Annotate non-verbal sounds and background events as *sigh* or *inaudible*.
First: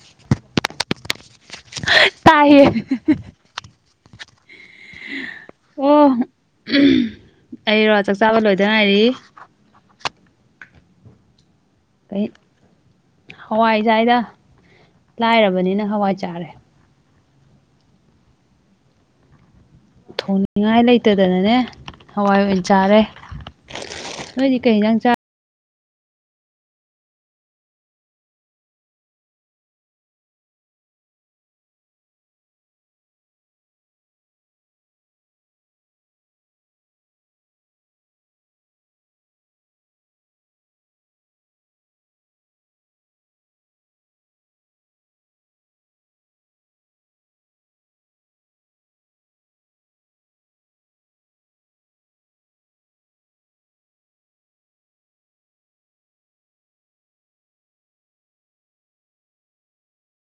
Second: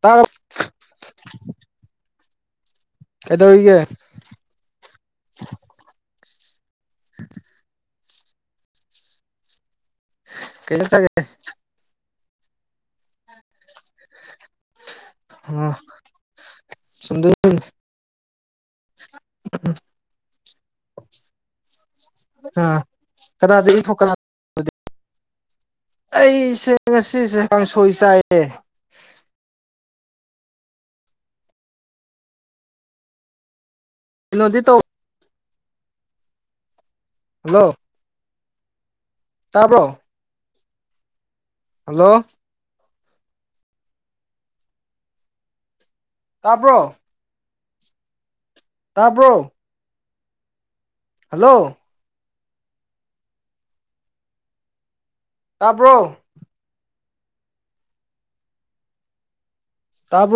ꯇꯥꯔ ꯇꯥꯏꯦ ꯀꯩꯗꯧꯔꯤꯒꯦ ꯑꯣ ꯑꯩꯔ ꯆꯥꯛ ꯆꯥꯕ ꯂꯣꯏꯗꯅ ꯉꯥꯏꯔꯤ ꯀꯩꯂ ꯆꯒꯦ ꯀꯩ ꯍꯋꯥꯏꯖꯏꯗ ꯂꯥꯏꯔꯕꯅꯤꯅ ꯍꯋꯥꯏ ꯆꯥꯔꯦ ꯁꯗ *unintelligible* ꯎ *unintelligible* ꯊꯣꯡꯅꯤꯡꯉꯥꯏ ꯂꯩꯇꯗꯅꯅꯦ ꯍꯋꯥꯏ ꯑꯣꯏꯅꯏ ꯑꯥ ꯆꯥꯔꯦ ꯀꯅꯥꯗꯒꯤ ꯀꯅꯥ ꯅꯣꯏꯗꯤ ꯀꯩ ꯏꯟꯁꯥꯡ ꯑꯩꯁꯦ ꯉꯁꯤꯁꯦ ꯀꯥꯡꯁꯣꯏ ꯆꯥꯏꯌꯦ ꯀꯩꯅꯣꯗꯤ ꯇꯧ ꯍꯜꯂꯣ ꯇꯥꯕ꯭ꯔꯣ ꯍꯜꯂꯣ ꯇꯥꯕ꯭ꯔꯣ ꯇꯥꯕ꯭ꯔꯣ ꯍꯜꯂꯣ ꯇꯥꯕ꯭ꯔꯣ ꯇꯥꯕꯔꯣ